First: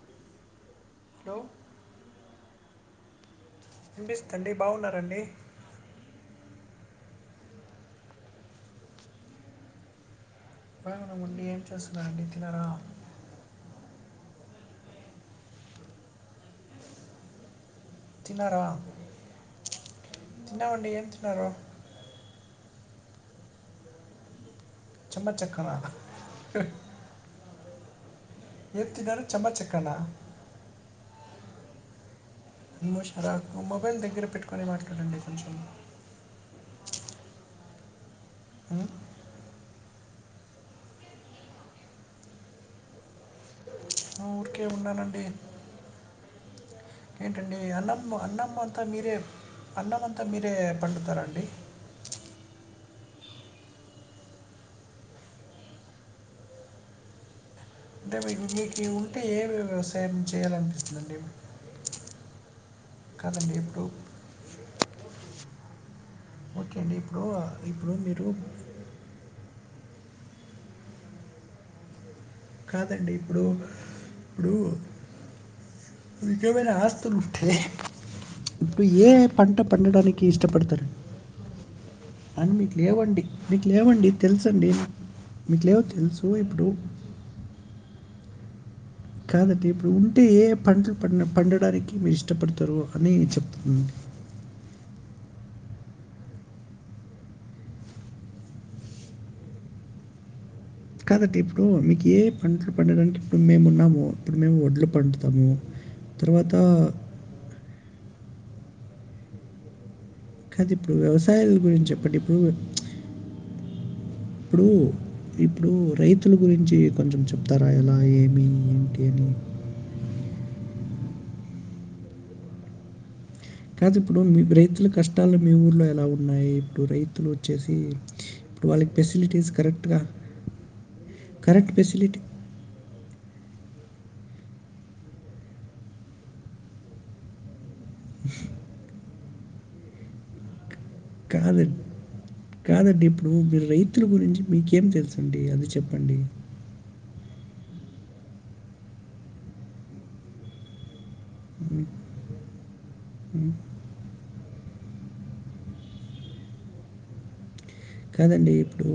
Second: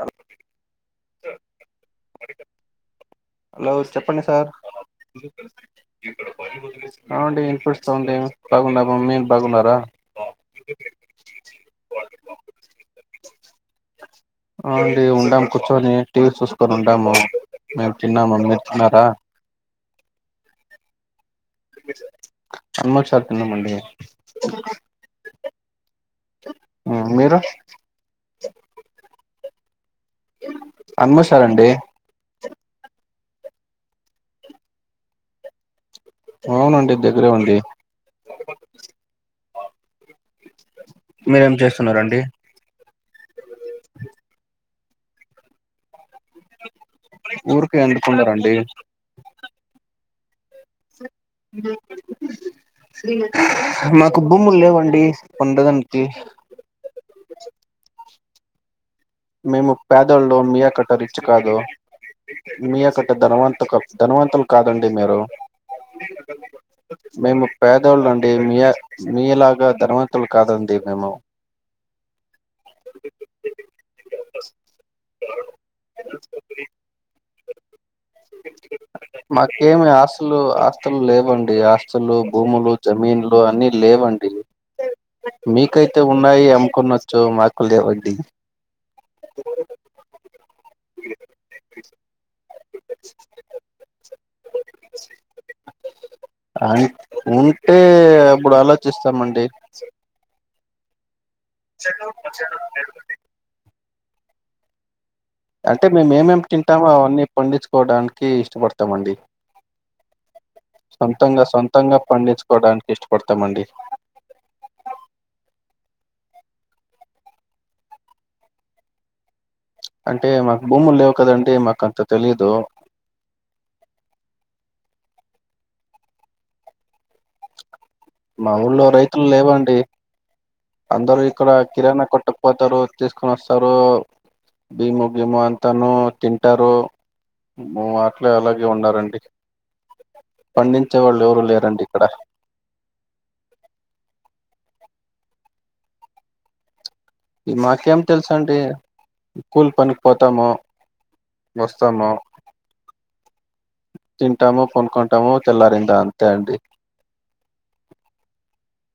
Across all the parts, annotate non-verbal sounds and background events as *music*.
అ hello hello చెప్పండి sir వినిపిస్తుందండి బాగున్నారండి అవుండి వినపడుతుంది బాగున్నము మీరు బాగున్నారా? బ మనమండి ఏం చేస్తున్నారండి తిన్నరా? అవుండి ఉండాము కూర్చొని టీవీ చూసుకొని ఉండాము. మేము తిన్నాము మీరు తిన్నారా? తిన్నామండి ఏం తిన్నారు? అమసార్ తిన్నామండి చెమ్మచక్కల హ్ ఉమ్, మీరు ఏం తిన్నారు చమ్మచక్కల? అమ్మసారండి ఆమ్మో షరాకు మొబైల్ దగ్గర పెట్టుకొని మాట్లాడండి కొంచెం అవునండి దగ్గరే ఉంది ఉం? మీరేం చేస్తున్నరండి? ఊరికే ఉన్నానండి ఏంటండి ఊరికే అన్నం అన్నం ఎందుకున్నారండి అంతా మీరే అన్నం అంతా మీరే పండుతారండి స మాకు భూములు లేవండి పండదానికి దమండి మేము పేదళ్లు మీయా కట్ట రిచ్చి కాదు మీయక్కట్ట కాదండి ఇప్పుడు ధనవంతుకం ధనవంతులు కాదండి మీరు. ఓకే అండి ఇప్పుడు మేము ఇప్పుడు పేదవాళ్ళు మీరు అండి మీయా మీలా గా ధనవంతులు కాదండి మేము కాదండి ఇప్పుడు ఇప్పుడూ మీకేమైనా ఆస్తులుంటే ఇప్పుడు ఏ పంట మాకేమి పండడానికి ఇష్టపడ్తర్ లు భూములు, జమీన్లు అన్ని లేవండి. తెలుసండి మీకు లేవు మీకైతే తెలుసు ఉన్నాయి ఇప్పుడు అమ్ముకొనచ్చు మాకు లేవండి. కాదండి ఇప్పుడు ఉంటే ఏ పంటలు పన్ పండడానికి మీ ఇష్టపడ్ తరు అని చెప్తున్నండి అయి ఉంటే అప్పుడు ఆలోచిస్తామండి. కాదండి ఇప్పుడు మీకే పంటలు పండడానికి ఇప్పుడు మేమున్నాము ఇప్పుడు మేము వడ్ల పన్ అంటే మేం ఏమేం తింటామో అవన్నీ పండిచ్కోవడానికి ఇష్టపడతామండి. కాదు ఇప్పుడు సొంతంగ వ్యవసాయాల గురించి సొంతంగా చెప్పండి పండిచ్చుకోడానికి ఇష్టపడతామండి. ఇప్పుడూ ఇప్పుడూ రైతుల గురించి కొంచం చెప్తారా ఎలా, ఏమి, ఏంటి అని. అంటే మల్ భూముల్ లేవు కదండి మాకంత తెలీదు. కాదు ఇప్పుడు మీ రైతుల కష్టాలు మీ ఊర్లో ఎలా ఉన్నాయి ఇప్పుడు రైతులు వచ్చేసీ మా ఊళ్లో రైతుల్ లేవండి అందరు ఇక్కడ కరెక్ట్ కిరాణా ఫెసిలిటీ కొట్టక్ పోతారు తీస్కొన్ వస్తారూ భీము, గీము అంతాను తింటారు. మ్ అట్లే అలాగే ఉన్నారండి పండిం చేవాళ్ళు ఎవరు కాదు లేరండి ఇక్కడ కాదండి ఇప్పుడు మీ రైతుల గురించి మీకేం తెల్సండి అది చెప్పండి. ఈ మాకేం తెల్సండి కూల్ పనిక్ పోతాము. వస్తాము ఉమ్. తింటాము, కొనుకుంటాము, తెల్లారిందా అంతే అండి కాదండి ఇప్పుడూ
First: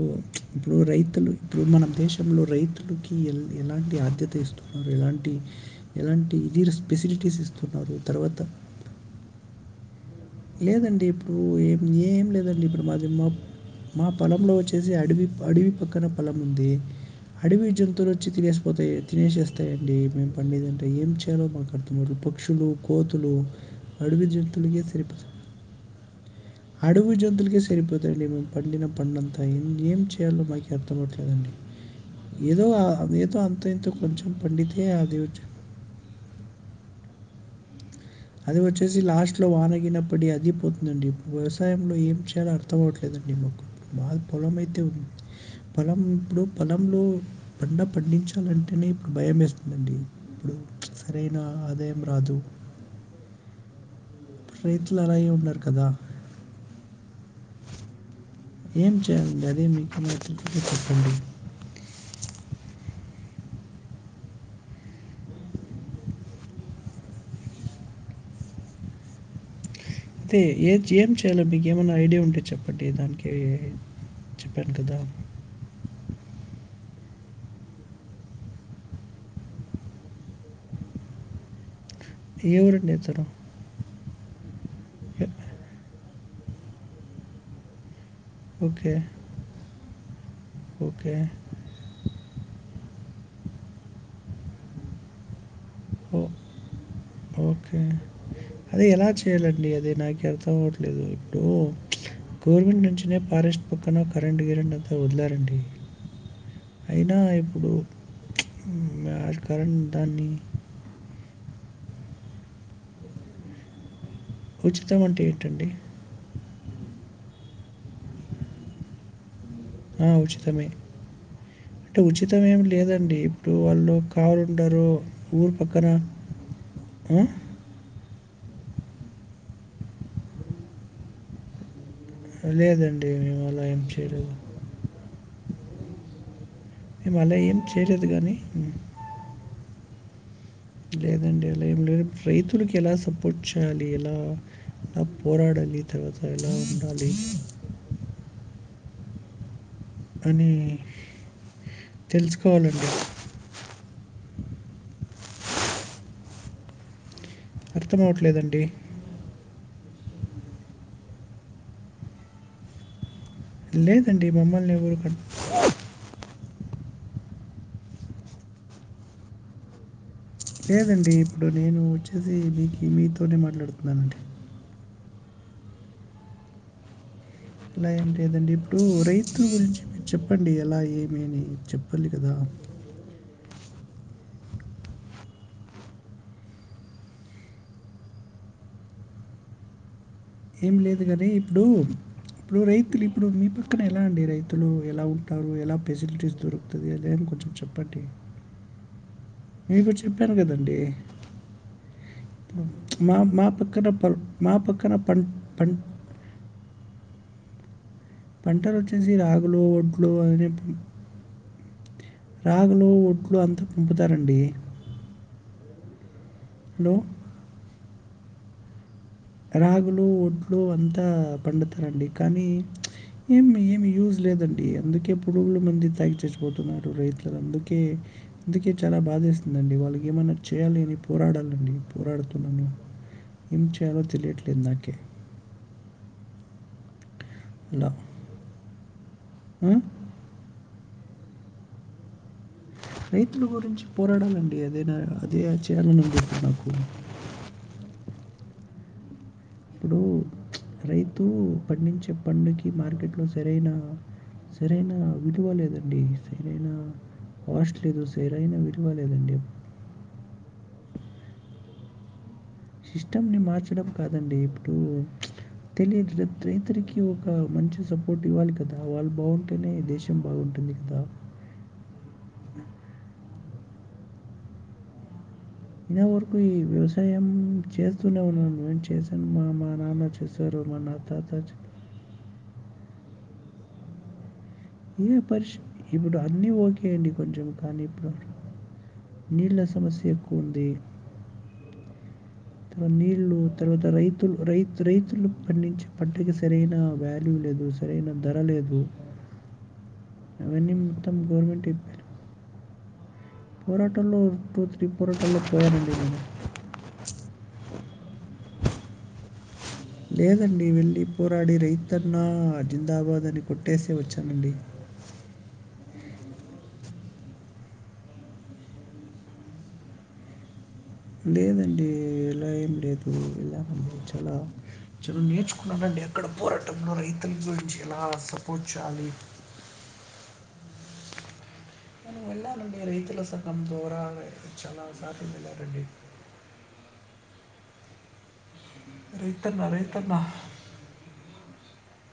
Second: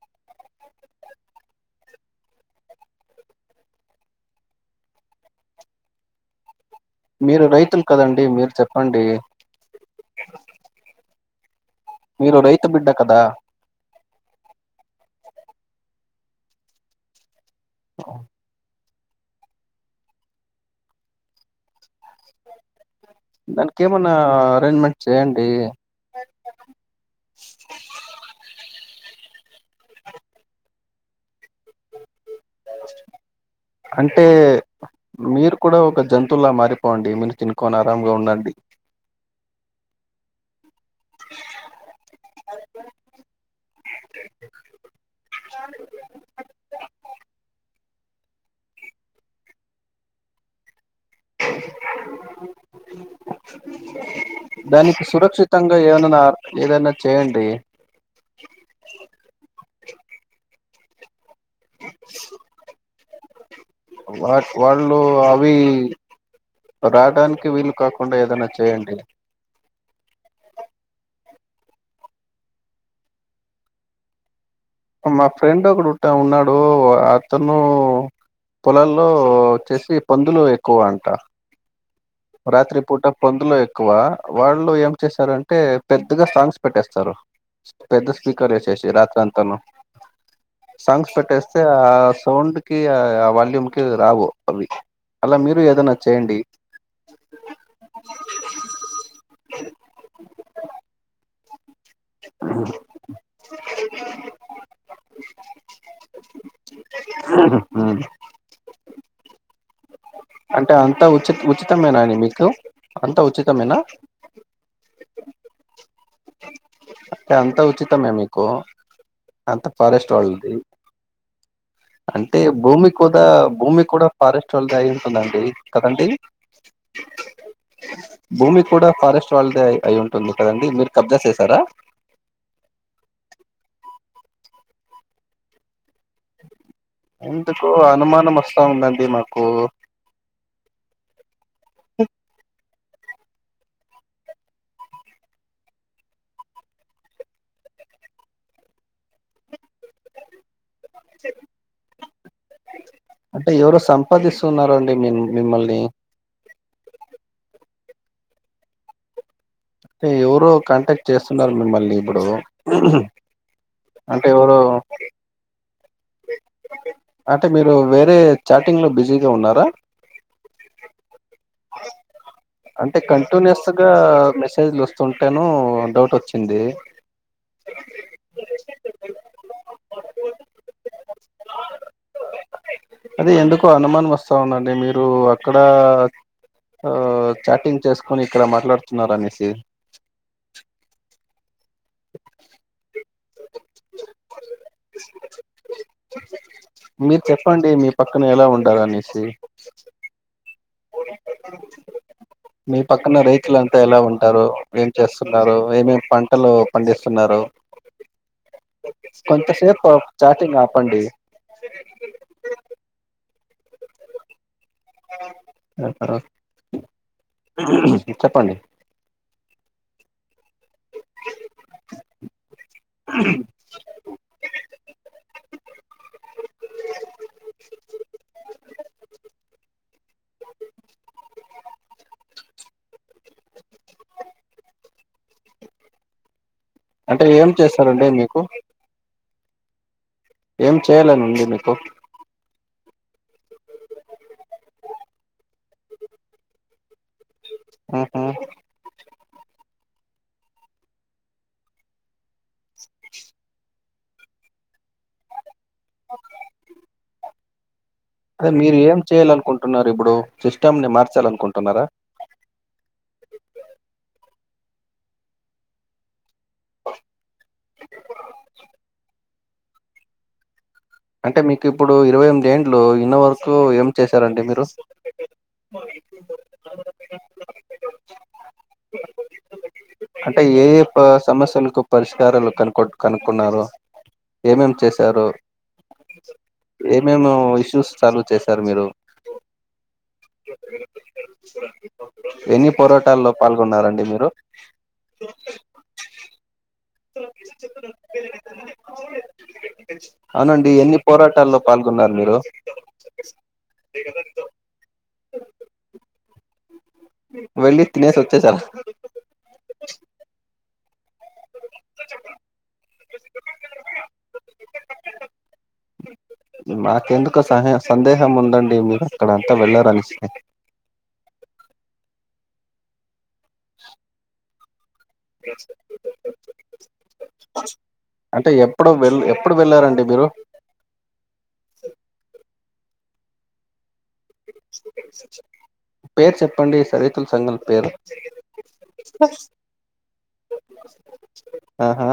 ఇప్పుడు రైతులు ఇప్పుడు మనం దేశంలో రైతులకి ఎ ఎలాంటి యాధ్యత ఇస్తున్నారు ఎలాంటి ఎలాంటి ఇది ఫెసిలిటీస్ మీరు రైతులు ఇస్తున్నారు కదండి తర్వాత మీరు చెప్పండి. లేదండి ఇప్పుడూ ఏం ఏం మీరు లేదండి రైతు ఇప్పుడు బిడ్డ మాది కదా మా మా పొలంలో వచ్చి వచ్చేసి అడవి అడవి పక్కన పొలం ఉంది అడవి జంతువులు వచ్చి తినేసి పోతే తినేసేస్తాయి అండి మేం పండిదింటే ఏం చేయాలో మాక్ అర్ధమవ్వదు పక్షులు కోతులు, దానికి ఏమన్నా అడవి జంతులకి అరేంజ్మెంట్ సరిప చేయండి అడవి జంతువులకే సరిపోతయండి మేం పండిన పంట అంత ఆ ఇంగేం చేయాలో మాకి అర్థమవ్వట్లేదండి. ఏదో అవేదో అంతో ఇంతో అంటే కొంచం పండితే ఆదివచ్చు పోండి మీరు తినుకోనార్ అది వచ్చేసి లాస్ట్లో వాన గీన పడి అది పోద్ దండి వ్యవసాయంలో ఏం చేయాలో అర్థం అవ్వట్లేదండి మాకు మాక్ పొలం అయితే ఉంది. పొలం ఇప్పుడు పొలంలో పంట పండించాలంటేనే ఇప్పుడు భయమేస్తుందండి ఇప్పుడు సరైన ఆదాయం రాదు రైతులు దానికి అలాగే ఉన్నారు సురక్షితంగా కదా ఏననార్ ఏదన్న చేయండి. ఏం చేయాలండి అదే మీకు తెలిస్తే చెప్పండి. *inaudible* వాక్ వాళ్లు అవీ రావడానికి వీలు కాకుండా ఏదన్న చేయండి. అదీ ఏద్ ఏం చేయాలో మీకేమన్నా ఐడియా ఉంటే చెప్పండి దానికీ అ మా ఫ్రెండ్ ఒకడు ఉట్ట ఉన్నాడూ అతను పొలంల్లో చేసి పందులు ఎక్కువంట ఏ రాత్రి ఊరండి పూట అతను పందులు ఎక్కువ వాళ్ళు ఏం చేశారంటే పెద్ ద్ద సాంగ్స్ పెట్టేస్తారు పెద్ద స్పీకర్ ఎశేషి ఓకే రాత్రంతాను ఓకే సాంగ్స్ పెట్టేస్తే ఆ సౌండ్ కి ఆ వాల్యూమ్ కి రావు అవి అలా మీరు ఏదన్నా ఓ చేయండి ఓకే అదే ఎలా చేయాలండి అది నాకి అర్థం అవట్లేదు ఇప్పుడు గవర్నమెంట్ నుంచినే పారెస్ట్ పక్కన కరెంటు గిరంటూ అంత వదిలారండి అయినా ఇప్పుడు *unintelligible* కరణ్ అంటే అంత ఉచిత్ ఉచితమేనా అండి మీకు అంత ఉచితమేనా ఉచితం అంటే ఏంటండి అంటే అంత ఉచితమే మీకు అంత ఆ, ఫారెస్ట్ వాళ్ది ఉచితమే అంటే ఉచితం ఏమి లేదండి ఇప్పుడు భూమి వాళ్ళు కూడా కావలి ఫారెస్ట్ వాళ్ళది ఉంటారు అయి ఉంటుందండి ఊరు పక్కన కదండి ఉ భూమి కూడా ఫారెస్ట్ వాళ్ళదే అయి ఉంటుంది కదండి మీరు కబ్జా చేసారా లేదండి మేము అలా ఏం చేయలేదు మేము అలా ఏం ఎందుకో చేయలేదు కానీ అనుమానం వస్తా మ్, ఉందండి మాకు లేదండి అలా ఏం లేదు రైతులకి ఎలా సపోట్ చేయాలి ఎలా ఎలా పోరాడాలి తర్వాత ఎలా ఉండాలి అని తెలుసుకోవాలండి ఉపాదిస్తున్నారండి మిం మిమ్మల్ని అర్థం అవట్లేదండి టే ఎవరో కాంటాక్ట్ చేస్తున్నారు మిమ్మళ్ళీ ఇప్పుడు అంటే లేదండి ఎవరో మమ్మల్ని ఎవరు పట్ అంటే మీరు వేరే చాటింగ్లో బిజీగా ఉన్నారా లేదండి ఇప్పుడు నేను వచ్చేసి మీకు అంటే మీతోనే కంటిన్యూస్ గా మాట్లాడుతున్నానండి మెసేజ్లు వస్తుంటేనూ డౌట్చ్చింది అలా ఏం లేదండి ఇప్పుడు రైతుల గురించి మీరు చెప్పండి ఎలా ఏమి అని చెప్పాలి కదా అదే ఎందుకో అనుమానం వస్తా ఉందండి మీరు అక్కడ ఆ చాటింగ్ చేసుకొని ఇక్కడ మాట్లాడుతున్నారనేసి ఏం లేదు గని ఇప్పుడు ఇప్పుడు రైతులు ఇప్పుడు మీ ప పక్కన ఎలా అండి రైతులు ఎలా ఉంటారు ఎలా ఫెసిలిటీస్ దొరుకుతది అదే అని కొంచెం చెప్పండి ఉంటారనేషి మీను చెప్పాను గద్ మీ మా పక్కన మా రైతులంతా పక్కన ఎలా ప ఉంటారు మా ఏం పక్కన పం చేస్తున్నారు పం ఏమేమి పంటలు పండి స్తున్నారు పంటలు వచ్చేసి రాగులు కొంతసేపు వడ్లు అవన్నీ చాటింగ్ ఆపండి సరే రాగులు ఒడ్లు అంతా పంపుతారండి హలో చెప్పండి రాగులు ఒడ్లు అంతా పండుతారండి కానీ ఏమి ఏమి యూస్ లేదండి అందుకే పురుగుల మంది తాగి చచ్చిపోతున్నారు రైతులు అందుకే అందుకే చాలా బా దేస్తుందండి వాళ్ళకి ఏమన్నా చేయాలి అని పోరాడాలండి పోరాడుతున్నాను ఎం చ్ చేయలో తెలిట్లేద్ నాకే అంటే ఏం చేస్తారండి మీకు అ ఏం చేయాలనుంది మీకు రైతుల గురించి పోరాడాలండి అదేనా అదే చేయాలనుంది ఇప్పుడ్ నాకు ఉహ్ ఇప్పుడు రైతు పండించే పండకి మార్కెట్లో సరైన సరైన విలువ లేదండి సరైన కాస్ట్ లేదు అదే సరైన మీరు విలువ ఏం చెయాల లేదండి అనుకుంటున్నారు ఇప్పుడు సిస్టమ్ని మార్చాలనుకుంటున్నారా సిస్టమ్ ని మార్చడం కాదండి ఇప్పుడు తెలియదు రైతురికి ఒక మంచి సపోర్ట్ ఇవ్వాలి కదా వాళ్ళు బాగుంటేనే దేశం బాగుంటుంది కదా అంటే మీకు ఇప్పుడు ఇరవై ఎనిమిది ఏండ్లు ఇన్నో వరకు ఏం చేశారండి మీరు ఇన్న వరకు ఈ వ్యవసాయం చేస్తూనే ఉన్నాను ఏం చేశాను మా మా నాన్న అంటే చేస్తారు ఏ ఏ సమస్యలకు పరిష్కా కొట్ కనుక్కున్నారు ఏమేమేం ఏ చేశారు పరిష్ ఇప్పుడు అన్నీ ఓకే అండి ఏమేమో కొంచెం కానీ ఇష్యూస్ ఇప్పుడు సాల్వ్ చేశారు మీరు నీళ్ళ సమస్య ఎక్కువ ఎన్ని తర్ పోరాటాల్లో నీళ్లు తర్వాత పాల్గొన్నారండి మీరు రైతులు రై రైతులు పండించే పంటకి సరైన వాల్యూ లేదు సరైన ధర లేదు అనండి అవన్నీ ఎన్ని మొత్తం పోరాటాల్లో పాల్గొన్నారు మీరు పోరాటంల్లో టూ త్రీ పోరాటాల్లో పోయానండి నేను వెళ్ళి తినేసి వచ్చేసారా పడి పోరాడి రైతన్న అజిందాబాద్ అని కొట్టేసే వచ్చానండి బ మాకెందుకో సహ సందేహం ఉందండి మీరు అక్కడంతా వెళ్ళారనిస్తే లేదండి ఎలా ఏం లేదు వెళ్ళామండి చాలా చను నేర్చుకున్నానండి ఎక్కడ పోరాటంలో రైతుల గురించి ఎలా సపోర్ట్ చేయాలి అండి మీరు నేను వెళ్ళనండి రైతుల సంగం దూరవే పేర్ చెప్పండి రైతుల సంఘల్ పేరు రైతన్న రైతన్న ఆహా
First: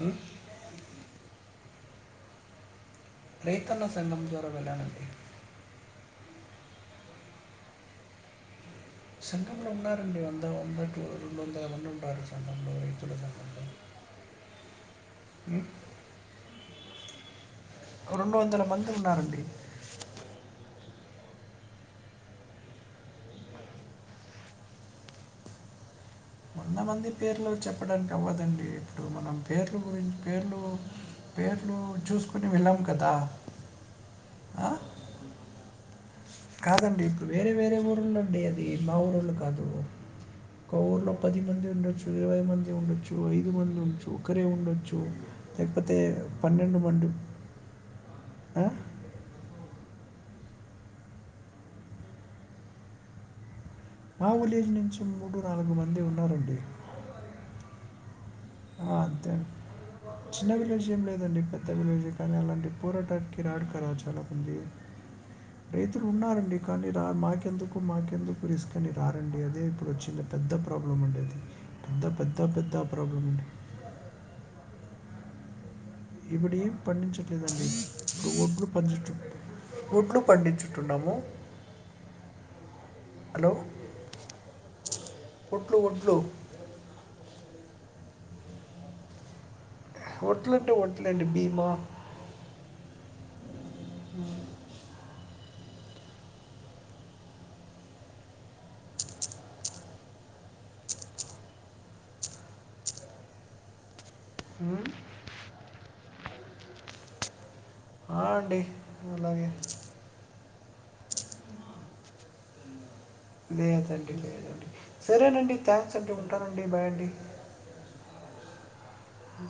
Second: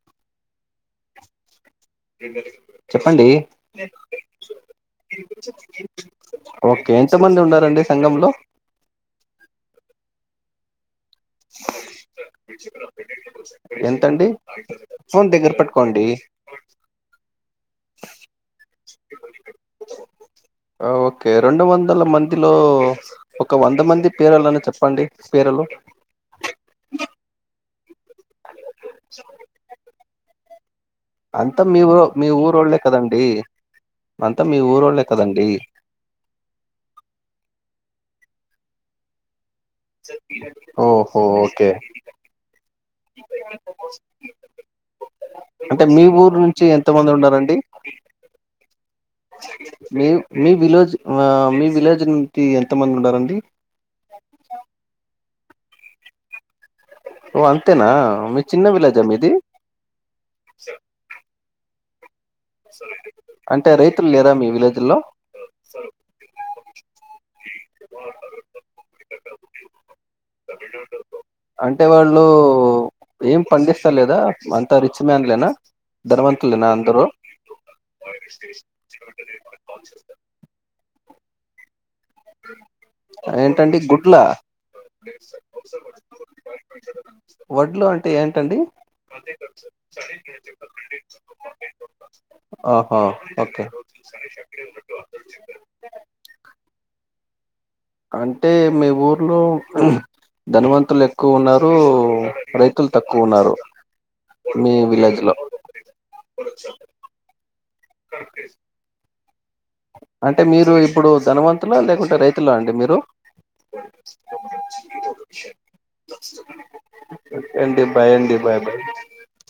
ఉమ్ చెప్పండి రైతన్న సంఘం ద్వారా వెళ్ళానండి ఓకే ఎంతమంది ఉండారండి సంఘంలో సంఘంలో ఉన్నారండి వంద వంద టు రెండ్ వందల మంది ఉండారు సంగంల్లో రైతుల సంగంలో ఎంతండి ఫోన్ దగ్గర పెట్టుకోండి ఉ రొండు వందల మంది ఉన్నారండి అ ఓకే రెండు వందల మందిలో ఒక వంద మంది పేరలని చెప్పండి పేరలు వంద మంది పేర్లు చెప్పడానికి అవ్వదండి ఇప్పుడు మనం పేర్లు గురించ్ పేర్లు అంతా పేర్లు మీ ఊవొ మీ చూసుకొని ఊరోళ్ళే వెళ్ళాం కదా కదండీ అంతా మీ ఆ? ఊరోళ్ళే కదండి కాదండి ఇప్పుడు వేరే వేరే ఊర్ళ అండి అది మా ఊరోళ్లు కాదు ఒక ఊర్లో ఓహో పది మంది ఓకే ఉండొచ్చు ఇరవై మంది ఉండొచ్చు ఐదు మంది ఉండొచ్చు ఒకరే ఉండొ అంటే మీ ఊరు నుంచి ఎంత మంది ఉన్నారండి ఉ మీ మీ విలేజ్ అ మీ విలేజ్ నుంచి ఎంతమంది ఉండారండి మా విలేజ్ నుంచి మూడు నాలుగు మంది ఉన్నారండి ఓ అంతేనా మి అంతే చిన్న విలేజ్ ఏం లేదండి పెద్ద విలె కానీ అలాంటి పోరాటాకి రాడ్ అంటే కరా రైతులు చాలా లేరా మీ మంది విలేజ్ లో రైతులు ఉన్నారండి కానీ రా మాకెందుకు మాకెందుకు రిస్క్ అని రారండి అదే ఇప్పుడు వచ్చిన పె ద్ద ప్రాబ్లం అండేది అంటే వాళ్ళు ఏం పండిస్త లేదా అంత రిచ్ మ్యాన్లేనా ధనవంతులేనా అందరు లేదండి ఒడ్లు పండి ఒడ్లు పండించుటున్నాము ఏంటండి గుడ్ల వడ్లు వడ్లు వడ్లో అ అంటే ఏంటండి వడ్లు అంటే వడ్లండి భీమా ఓ ఒ ఓకే అంటే మీ ఊర్లో ధనవంతులు ఎక్కువ ఉన్నారు రైతులు తక్కువ ఉన్నారు మీ ఉమ్, విలేజ్ లో ఆ అండి అలాగే అంటే మీరు ఇప్పుడు ధనవంతులా లేకుంటే రైతులా అండి మీరు లేదండి లేదండి సరేనండి థ్యాంక్స్ అండి ఉంటానండి బాయ్ అండి ఎం బఏ అండి బ ఆ